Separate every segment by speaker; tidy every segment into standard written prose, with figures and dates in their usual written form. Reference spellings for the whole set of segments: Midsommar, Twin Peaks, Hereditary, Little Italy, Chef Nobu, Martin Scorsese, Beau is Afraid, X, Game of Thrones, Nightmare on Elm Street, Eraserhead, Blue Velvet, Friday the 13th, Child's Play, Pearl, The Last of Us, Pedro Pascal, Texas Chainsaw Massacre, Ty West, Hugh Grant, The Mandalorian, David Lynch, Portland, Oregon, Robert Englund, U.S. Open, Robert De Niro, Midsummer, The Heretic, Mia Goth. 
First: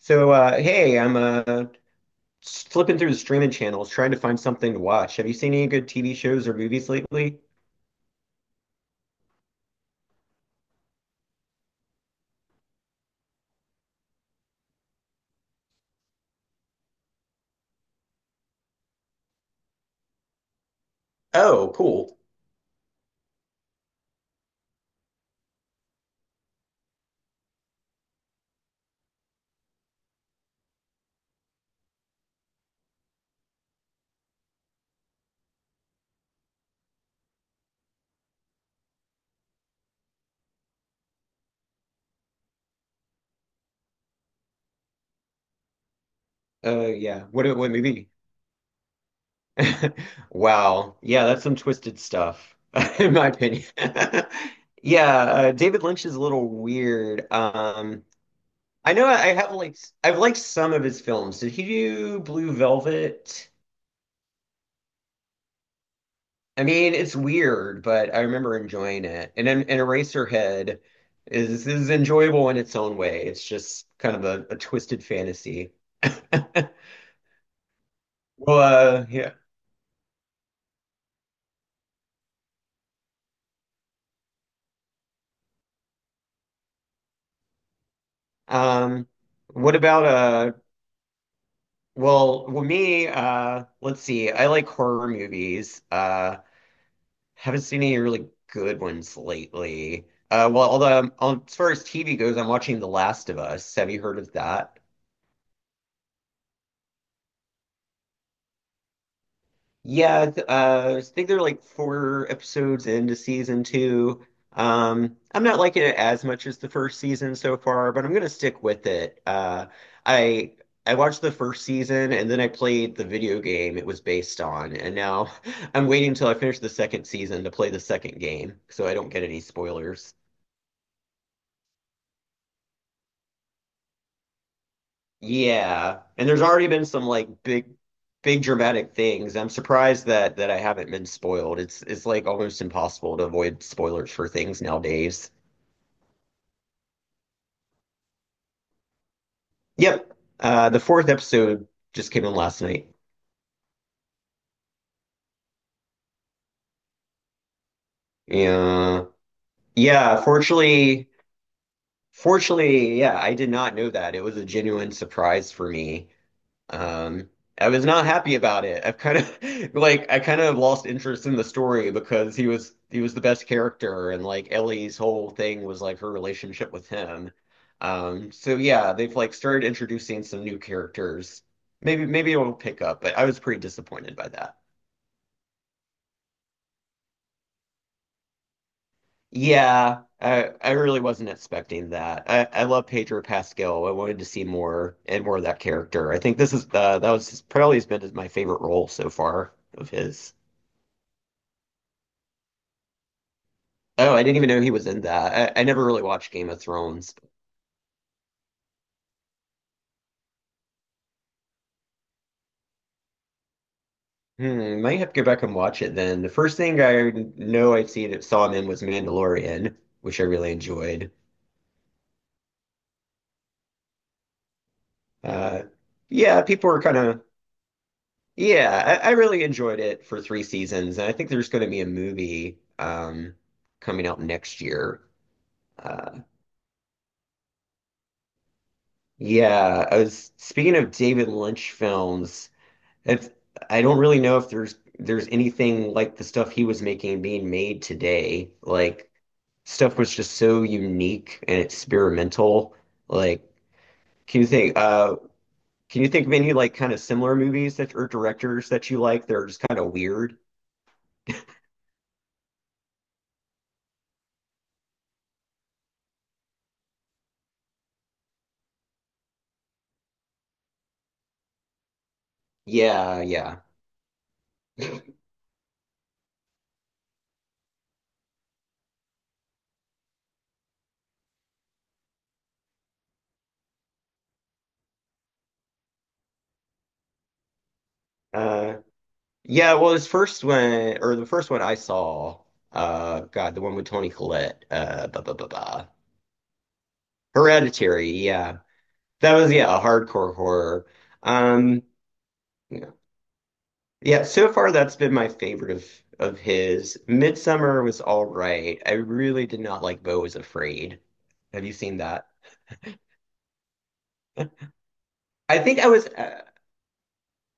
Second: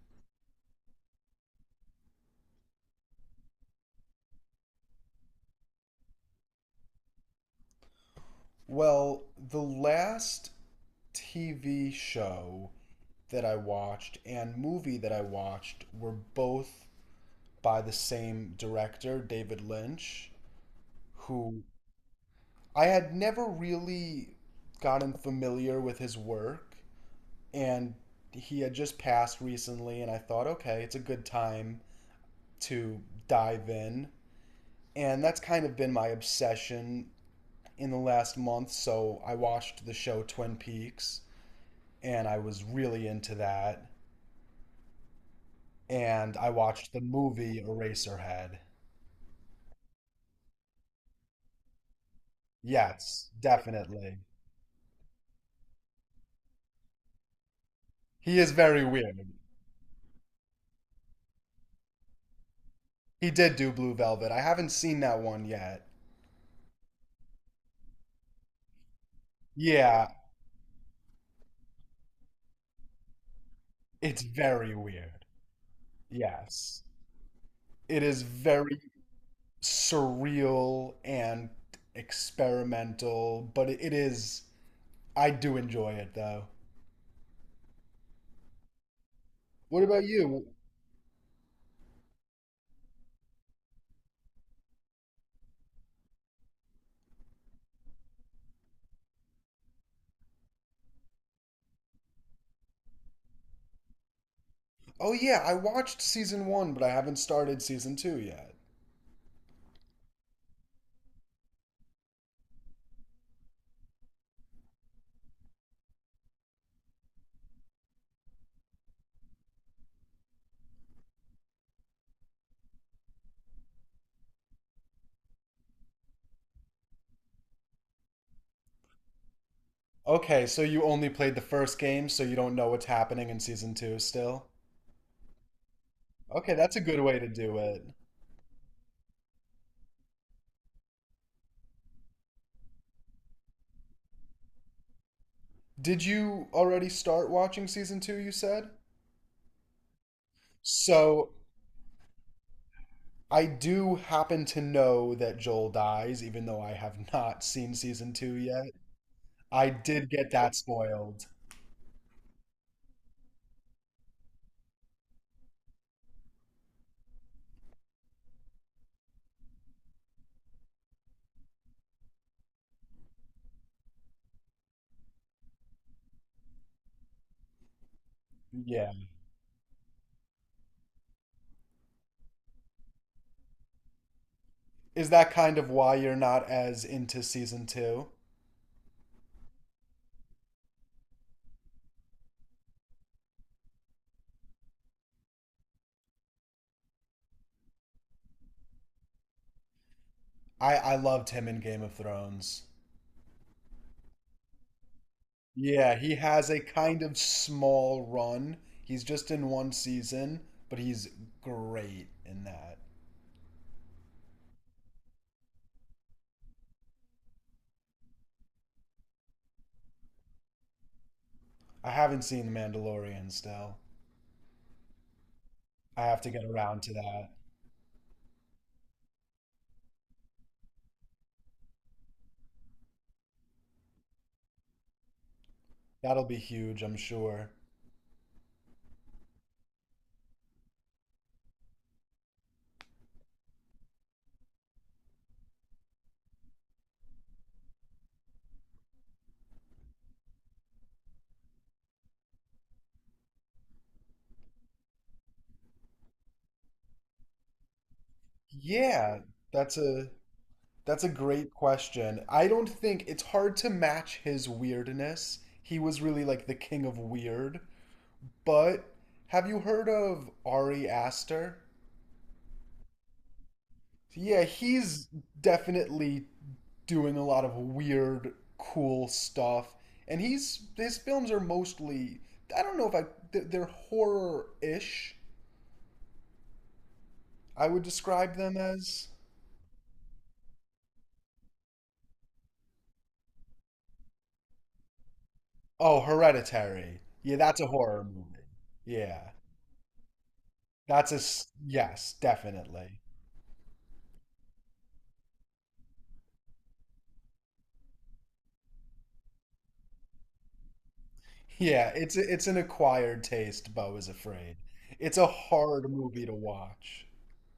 Speaker 1: So, hey, I'm flipping through the streaming channels trying to find something to watch. Have you seen any good TV shows or movies lately?
Speaker 2: Well, the last TV show that I watched and movie that I watched were both by the same director, David Lynch, who
Speaker 1: Oh, cool.
Speaker 2: I had never really gotten familiar with his work. And he had just passed recently, and I thought, okay, it's a good time to dive in. And that's kind of been my obsession in the last month. So I watched the show Twin Peaks and I was really into that. And I
Speaker 1: Uh,
Speaker 2: watched the
Speaker 1: yeah. What
Speaker 2: movie
Speaker 1: what movie?
Speaker 2: Eraserhead.
Speaker 1: Wow. Yeah, that's some twisted stuff, in my
Speaker 2: Yes,
Speaker 1: opinion.
Speaker 2: definitely.
Speaker 1: Yeah, David Lynch is a little weird.
Speaker 2: He is very
Speaker 1: I know
Speaker 2: weird.
Speaker 1: I've liked some of his films. Did he do Blue
Speaker 2: He
Speaker 1: Velvet?
Speaker 2: did do Blue Velvet. I haven't seen that one yet.
Speaker 1: I mean, it's weird, but I remember enjoying it. And
Speaker 2: Yeah,
Speaker 1: Eraserhead is enjoyable in its own way. It's just kind
Speaker 2: it's
Speaker 1: of a
Speaker 2: very
Speaker 1: twisted
Speaker 2: weird.
Speaker 1: fantasy.
Speaker 2: Yes. It is
Speaker 1: Well,
Speaker 2: very
Speaker 1: yeah.
Speaker 2: surreal and experimental, but it is. I do enjoy it though.
Speaker 1: Um, what
Speaker 2: What about
Speaker 1: about uh?
Speaker 2: you?
Speaker 1: Well, me. Let's see. I like horror movies. Haven't seen any really good ones lately. Well, although as far as TV goes, I'm watching The Last of Us. Have you heard of that?
Speaker 2: Oh, yeah, I watched season one, but I haven't started season two yet.
Speaker 1: Yeah, I think they're like four episodes into season two. I'm not liking it as much as the first season so far, but I'm gonna stick with it. I I watched the first season and then I played the video game it was based on, and now I'm waiting until I finish the second season to play the second game so I don't get any spoilers.
Speaker 2: Okay, so you only played the first game, so you don't know what's happening in season two still?
Speaker 1: Yeah. And there's
Speaker 2: Okay,
Speaker 1: already
Speaker 2: that's a
Speaker 1: been
Speaker 2: good
Speaker 1: some
Speaker 2: way to
Speaker 1: like
Speaker 2: do
Speaker 1: big
Speaker 2: it.
Speaker 1: big dramatic things. I'm surprised that I haven't been spoiled. It's like almost impossible to avoid spoilers for things nowadays.
Speaker 2: Did you already start watching season two, you said?
Speaker 1: Yep. The fourth
Speaker 2: So,
Speaker 1: episode just came in last night.
Speaker 2: I do happen to know that Joel dies, even though I have not seen season two yet.
Speaker 1: Yeah.
Speaker 2: I did
Speaker 1: Yeah,
Speaker 2: get that
Speaker 1: fortunately
Speaker 2: spoiled.
Speaker 1: fortunately, yeah, I did not know that. It was a genuine surprise for me. Um, I was not happy about it. I've kind of like I kind of lost interest in the story because he was the best character and like Ellie's whole thing was like her relationship with him. So
Speaker 2: Yeah.
Speaker 1: yeah, they've like started introducing some new characters. Maybe it'll pick up, but I was pretty disappointed by that.
Speaker 2: Is that kind of why you're not as into season two?
Speaker 1: Yeah, I really wasn't expecting that. I love Pedro Pascal. I wanted to see more and more of that character. I think this is that was probably has been my favorite role so far of his.
Speaker 2: I loved him in Game of Thrones.
Speaker 1: Oh, I didn't even know he was in that. I never
Speaker 2: Yeah,
Speaker 1: really
Speaker 2: he
Speaker 1: watched
Speaker 2: has
Speaker 1: Game
Speaker 2: a
Speaker 1: of
Speaker 2: kind
Speaker 1: Thrones.
Speaker 2: of small run. He's just in one season, but he's great in that.
Speaker 1: Hmm, might have to go back and watch it then. The first thing I know I see that saw him in was Mandalorian, which I really enjoyed.
Speaker 2: I haven't seen The Mandalorian still.
Speaker 1: Uh,
Speaker 2: I have to
Speaker 1: yeah,
Speaker 2: get
Speaker 1: people
Speaker 2: around
Speaker 1: were
Speaker 2: to
Speaker 1: kind of
Speaker 2: that.
Speaker 1: yeah. I really enjoyed it for three seasons, and I think there's going to be a movie coming out next year. Uh,
Speaker 2: That'll be huge, I'm sure.
Speaker 1: yeah, I was speaking of David Lynch films. It's, I don't really know if there's anything like the stuff he was making being made today. Like stuff was just so unique and experimental. Like, can you think uh can you think of any like kind of similar movies that or directors that you
Speaker 2: Yeah,
Speaker 1: like that are just
Speaker 2: that's
Speaker 1: kind of
Speaker 2: a
Speaker 1: weird?
Speaker 2: that's a great question. I don't think it's hard to match his weirdness. He was really like the king of weird. But have you heard of Ari Aster?
Speaker 1: Yeah, yeah.
Speaker 2: So, yeah, he's definitely doing a lot of weird, cool stuff, and he's his films are mostly, I don't know if I they're horror-ish, I would describe them
Speaker 1: Uh
Speaker 2: as.
Speaker 1: yeah, well his first one or the first one I saw, God, the one with Toni Collette, blah blah blah blah.
Speaker 2: Oh, Hereditary. Yeah, that's a horror
Speaker 1: Hereditary,
Speaker 2: movie.
Speaker 1: yeah.
Speaker 2: Yeah,
Speaker 1: That was yeah, a hardcore horror. Um
Speaker 2: yes,
Speaker 1: Yeah.
Speaker 2: definitely.
Speaker 1: Yeah, so far that's been my favorite of his. Midsummer was all right. I really did not like Beau is Afraid. Have you
Speaker 2: Yeah,
Speaker 1: seen that?
Speaker 2: it's an acquired taste. Bo is afraid. It's a
Speaker 1: I think
Speaker 2: hard movie to watch.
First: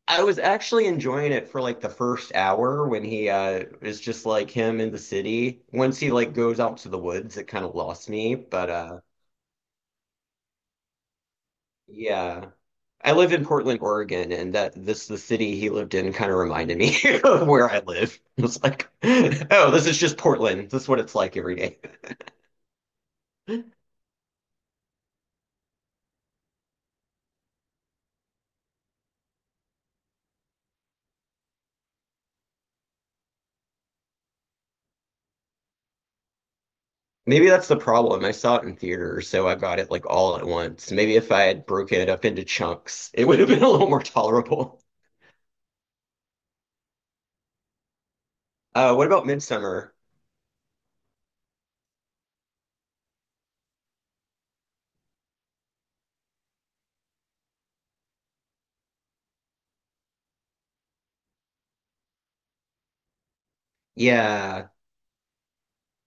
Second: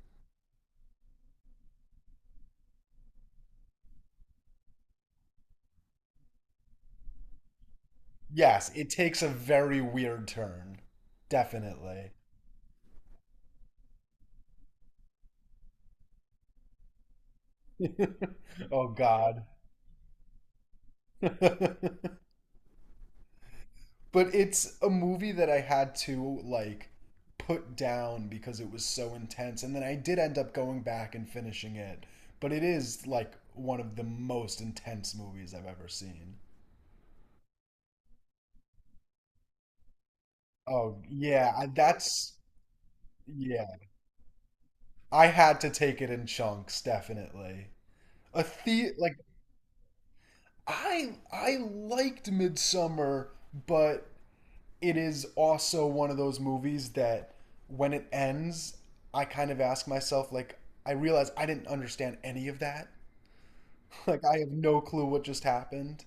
Speaker 1: I was actually enjoying it for like the first hour when he is just like him in the city. Once he like goes out to the woods, it kind of lost me,
Speaker 2: Yes,
Speaker 1: but
Speaker 2: it takes a very weird turn. Definitely.
Speaker 1: yeah. I live in Portland, Oregon, and that this the city he lived in kind of reminded me of where I live. It was
Speaker 2: Oh
Speaker 1: like,
Speaker 2: God.
Speaker 1: oh, this is just Portland. This is what it's like every day.
Speaker 2: But it's a movie that I had to like put down because it was so intense, and then I did end up going back and finishing it. But it is like one of the most intense movies I've ever seen.
Speaker 1: Maybe that's the problem. I saw it in theater, so I got it like all at once.
Speaker 2: Oh
Speaker 1: Maybe if I
Speaker 2: yeah,
Speaker 1: had broken it up
Speaker 2: that's
Speaker 1: into chunks, it would have been
Speaker 2: yeah.
Speaker 1: a little more tolerable.
Speaker 2: I had to take it in chunks, definitely. A the
Speaker 1: What
Speaker 2: like
Speaker 1: about Midsummer?
Speaker 2: I liked Midsummer, but it is also one of those movies that when it ends, I kind of ask myself, like, I realize I didn't understand any of that. Like, I have
Speaker 1: Yeah.
Speaker 2: no clue what just happened.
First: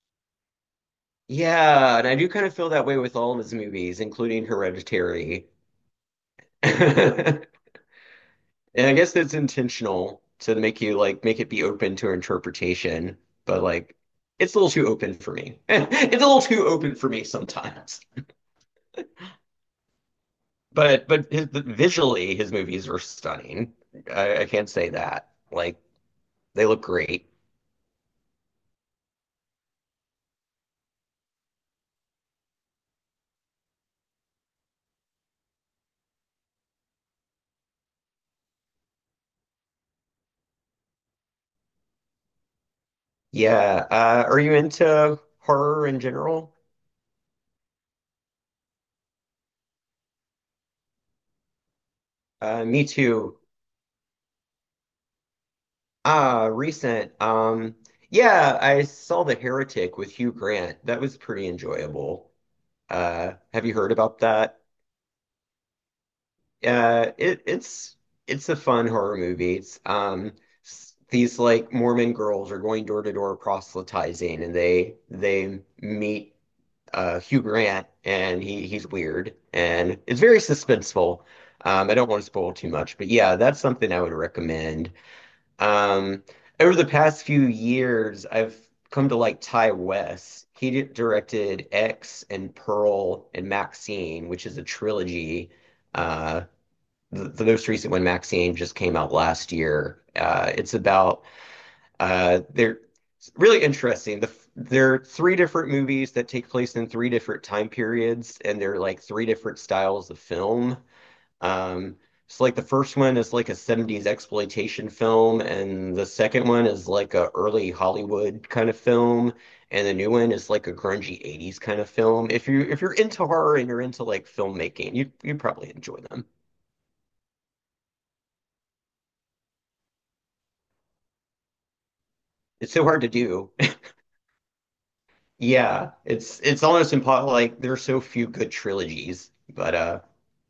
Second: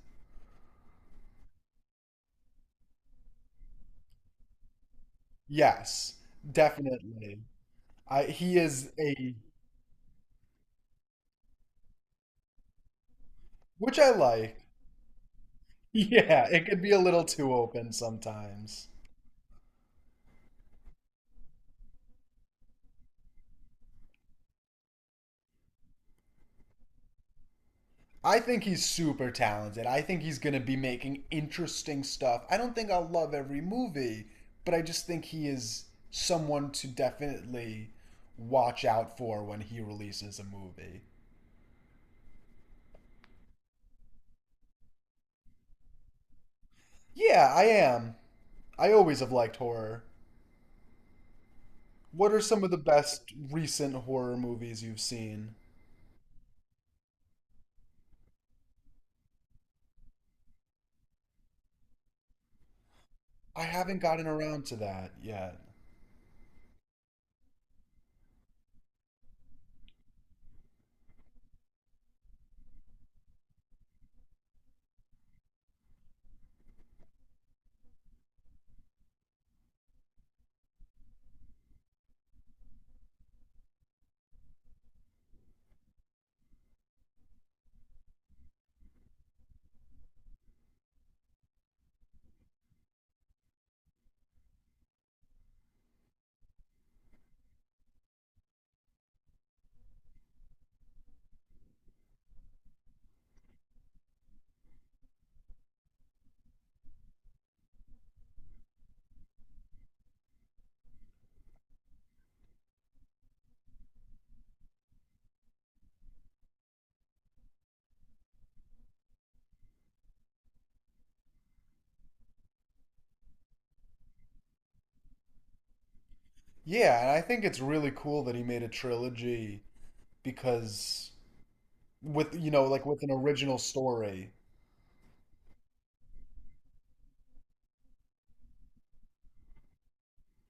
Speaker 1: Yeah, and I do kind of feel that way with all of his movies, including Hereditary.
Speaker 2: Yes, definitely. I he
Speaker 1: And
Speaker 2: is
Speaker 1: I guess that's
Speaker 2: a
Speaker 1: intentional to make you like make it be open to interpretation, but like
Speaker 2: which I
Speaker 1: it's
Speaker 2: like.
Speaker 1: a little too open for me. It's a little
Speaker 2: Yeah, it
Speaker 1: too
Speaker 2: could be
Speaker 1: open
Speaker 2: a
Speaker 1: for
Speaker 2: little
Speaker 1: me
Speaker 2: too open
Speaker 1: sometimes.
Speaker 2: sometimes.
Speaker 1: But visually, his movies are stunning. I can't say that. Like they look great.
Speaker 2: I think he's super talented. I think he's going to be making interesting stuff. I don't think I'll love every movie, but I just think he is someone to definitely watch out for when he releases a movie.
Speaker 1: Yeah. Are you into horror in general?
Speaker 2: Yeah, I am. I always have liked horror. What are
Speaker 1: Uh,
Speaker 2: some of the
Speaker 1: me
Speaker 2: best
Speaker 1: too.
Speaker 2: recent horror movies you've seen?
Speaker 1: Recent. Yeah, I saw The Heretic with Hugh Grant. That was pretty enjoyable. Uh,
Speaker 2: I
Speaker 1: have you heard
Speaker 2: haven't
Speaker 1: about
Speaker 2: gotten
Speaker 1: that?
Speaker 2: around to that yet.
Speaker 1: Uh, it it's it's a fun horror movie. It's these like Mormon girls are going door to door proselytizing, and they meet Hugh Grant, and he's weird and it's very suspenseful. I don't want to spoil too much, but yeah, that's something I would recommend. Um, over the past few years, I've come to like Ty West. He directed X and Pearl and Maxine, which is a trilogy. Uh, the most recent one, Maxine, just came out last year. It's about They're really interesting. There are three different movies that take place in three different time periods, and they're like three different styles of film. Um, so like the first one is like a 70s exploitation film, and the second one is like a early Hollywood kind of film, and the new one is like a grungy 80s kind of film. If you're into horror and you're into like filmmaking, you probably enjoy them.
Speaker 2: Yeah, and I think it's really cool that he made a trilogy because with you know
Speaker 1: It's so
Speaker 2: like
Speaker 1: hard
Speaker 2: with
Speaker 1: to
Speaker 2: an
Speaker 1: do.
Speaker 2: original story.
Speaker 1: Yeah, it's almost impossible. Like there are so few good trilogies, but uh,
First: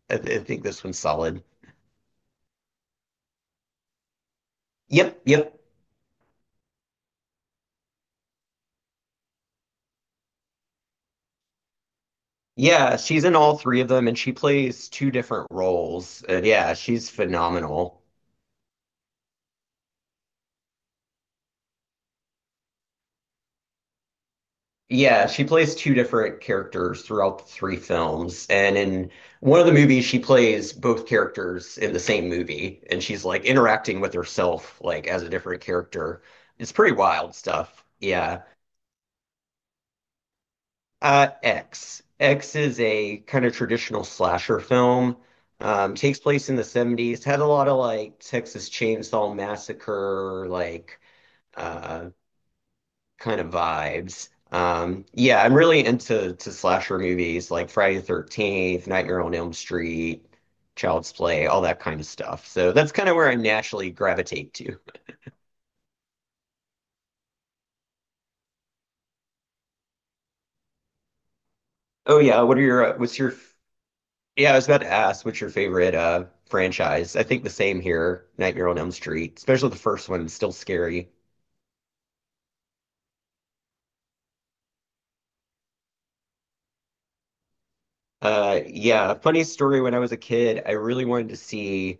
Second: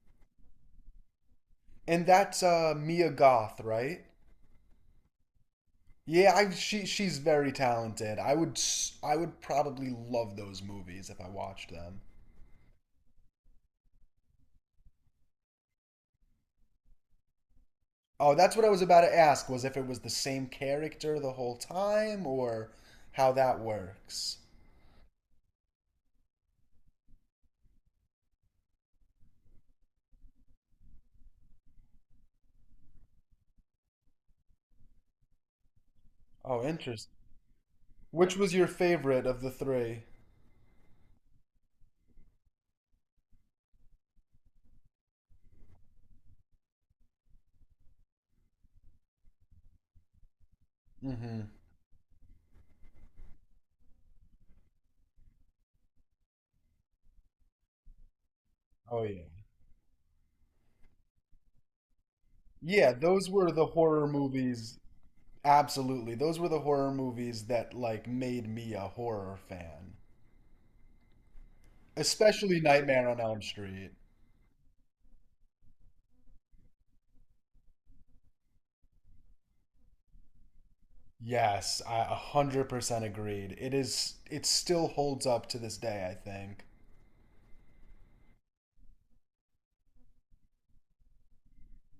Speaker 1: I, th- I think this one's solid.
Speaker 2: And that's Mia Goth, right?
Speaker 1: Yep, yep.
Speaker 2: Yeah, she's very talented. I would probably love those movies if I watched them.
Speaker 1: Yeah, she's in all three of them, and she plays two different roles. And yeah, she's phenomenal.
Speaker 2: Oh, that's what I was about to ask was if it was the same character the whole time or how that works.
Speaker 1: Yeah, she plays two different characters throughout the three films, and in one of the movies, she plays both characters in the same movie, and she's like interacting with herself like as a different character.
Speaker 2: Oh,
Speaker 1: It's pretty
Speaker 2: interesting.
Speaker 1: wild stuff.
Speaker 2: Which
Speaker 1: Yeah.
Speaker 2: was your favorite of the three?
Speaker 1: X. X is a kind of traditional slasher film. Takes place in the 70s. Had a lot of like Texas Chainsaw Massacre, like
Speaker 2: Mm-hmm.
Speaker 1: uh, kind of vibes. Yeah, I'm really into to slasher movies like Friday the 13th,
Speaker 2: Oh
Speaker 1: Nightmare
Speaker 2: yeah.
Speaker 1: on Elm Street, Child's Play, all that kind of stuff. So that's
Speaker 2: Yeah,
Speaker 1: kind of where
Speaker 2: those
Speaker 1: I
Speaker 2: were the
Speaker 1: naturally
Speaker 2: horror
Speaker 1: gravitate to.
Speaker 2: movies. Absolutely. Those were the horror movies that like made me a horror fan.
Speaker 1: Oh yeah, what
Speaker 2: Especially
Speaker 1: are your
Speaker 2: Nightmare on
Speaker 1: what's your
Speaker 2: Elm Street.
Speaker 1: yeah, I was about to ask, what's your favorite franchise? I think the same here, Nightmare on Elm Street, especially the first one, still scary.
Speaker 2: Yes, I 100% agreed. It still holds up to this day, I think.
Speaker 1: Yeah, funny story. When I was a kid, I really wanted to see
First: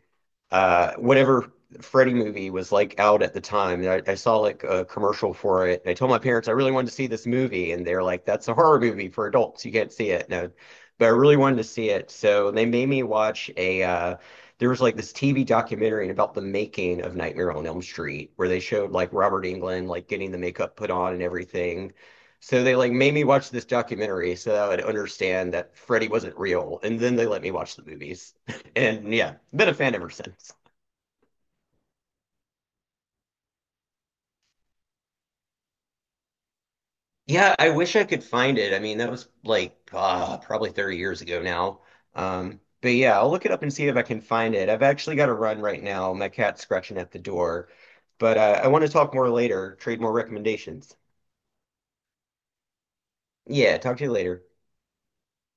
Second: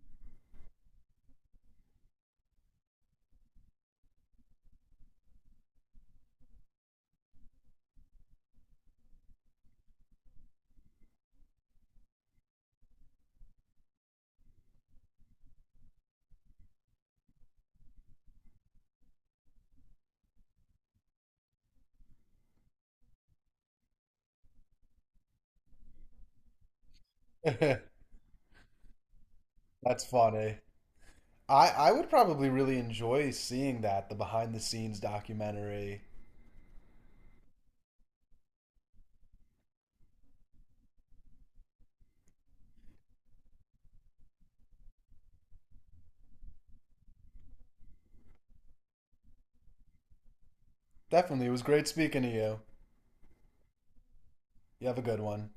Speaker 1: whatever Freddy movie was like out at the time. And I saw like a commercial for it, and I told my parents I really wanted to see this movie, and they're like, "That's a horror movie for adults. You can't see it." No, but I really wanted to see it, so they made me watch a. There was like this TV documentary about the making of Nightmare on Elm Street, where they showed like Robert Englund like getting the makeup put on and everything. So they like made me watch this documentary so that I would understand that Freddy wasn't real, and then they let me watch the movies. And yeah, been a fan
Speaker 2: That's
Speaker 1: ever since.
Speaker 2: funny. I would probably really enjoy seeing that, the behind the scenes documentary.
Speaker 1: Yeah, I wish I could find it. I mean, that was like probably 30 years ago now. But yeah, I'll look it up and see if I can find it. I've actually got to run right now. My cat's scratching at the door. But I want to talk more later, trade more recommendations.
Speaker 2: Definitely, it was great speaking to you.
Speaker 1: Yeah, talk to you later.
Speaker 2: You have a good one.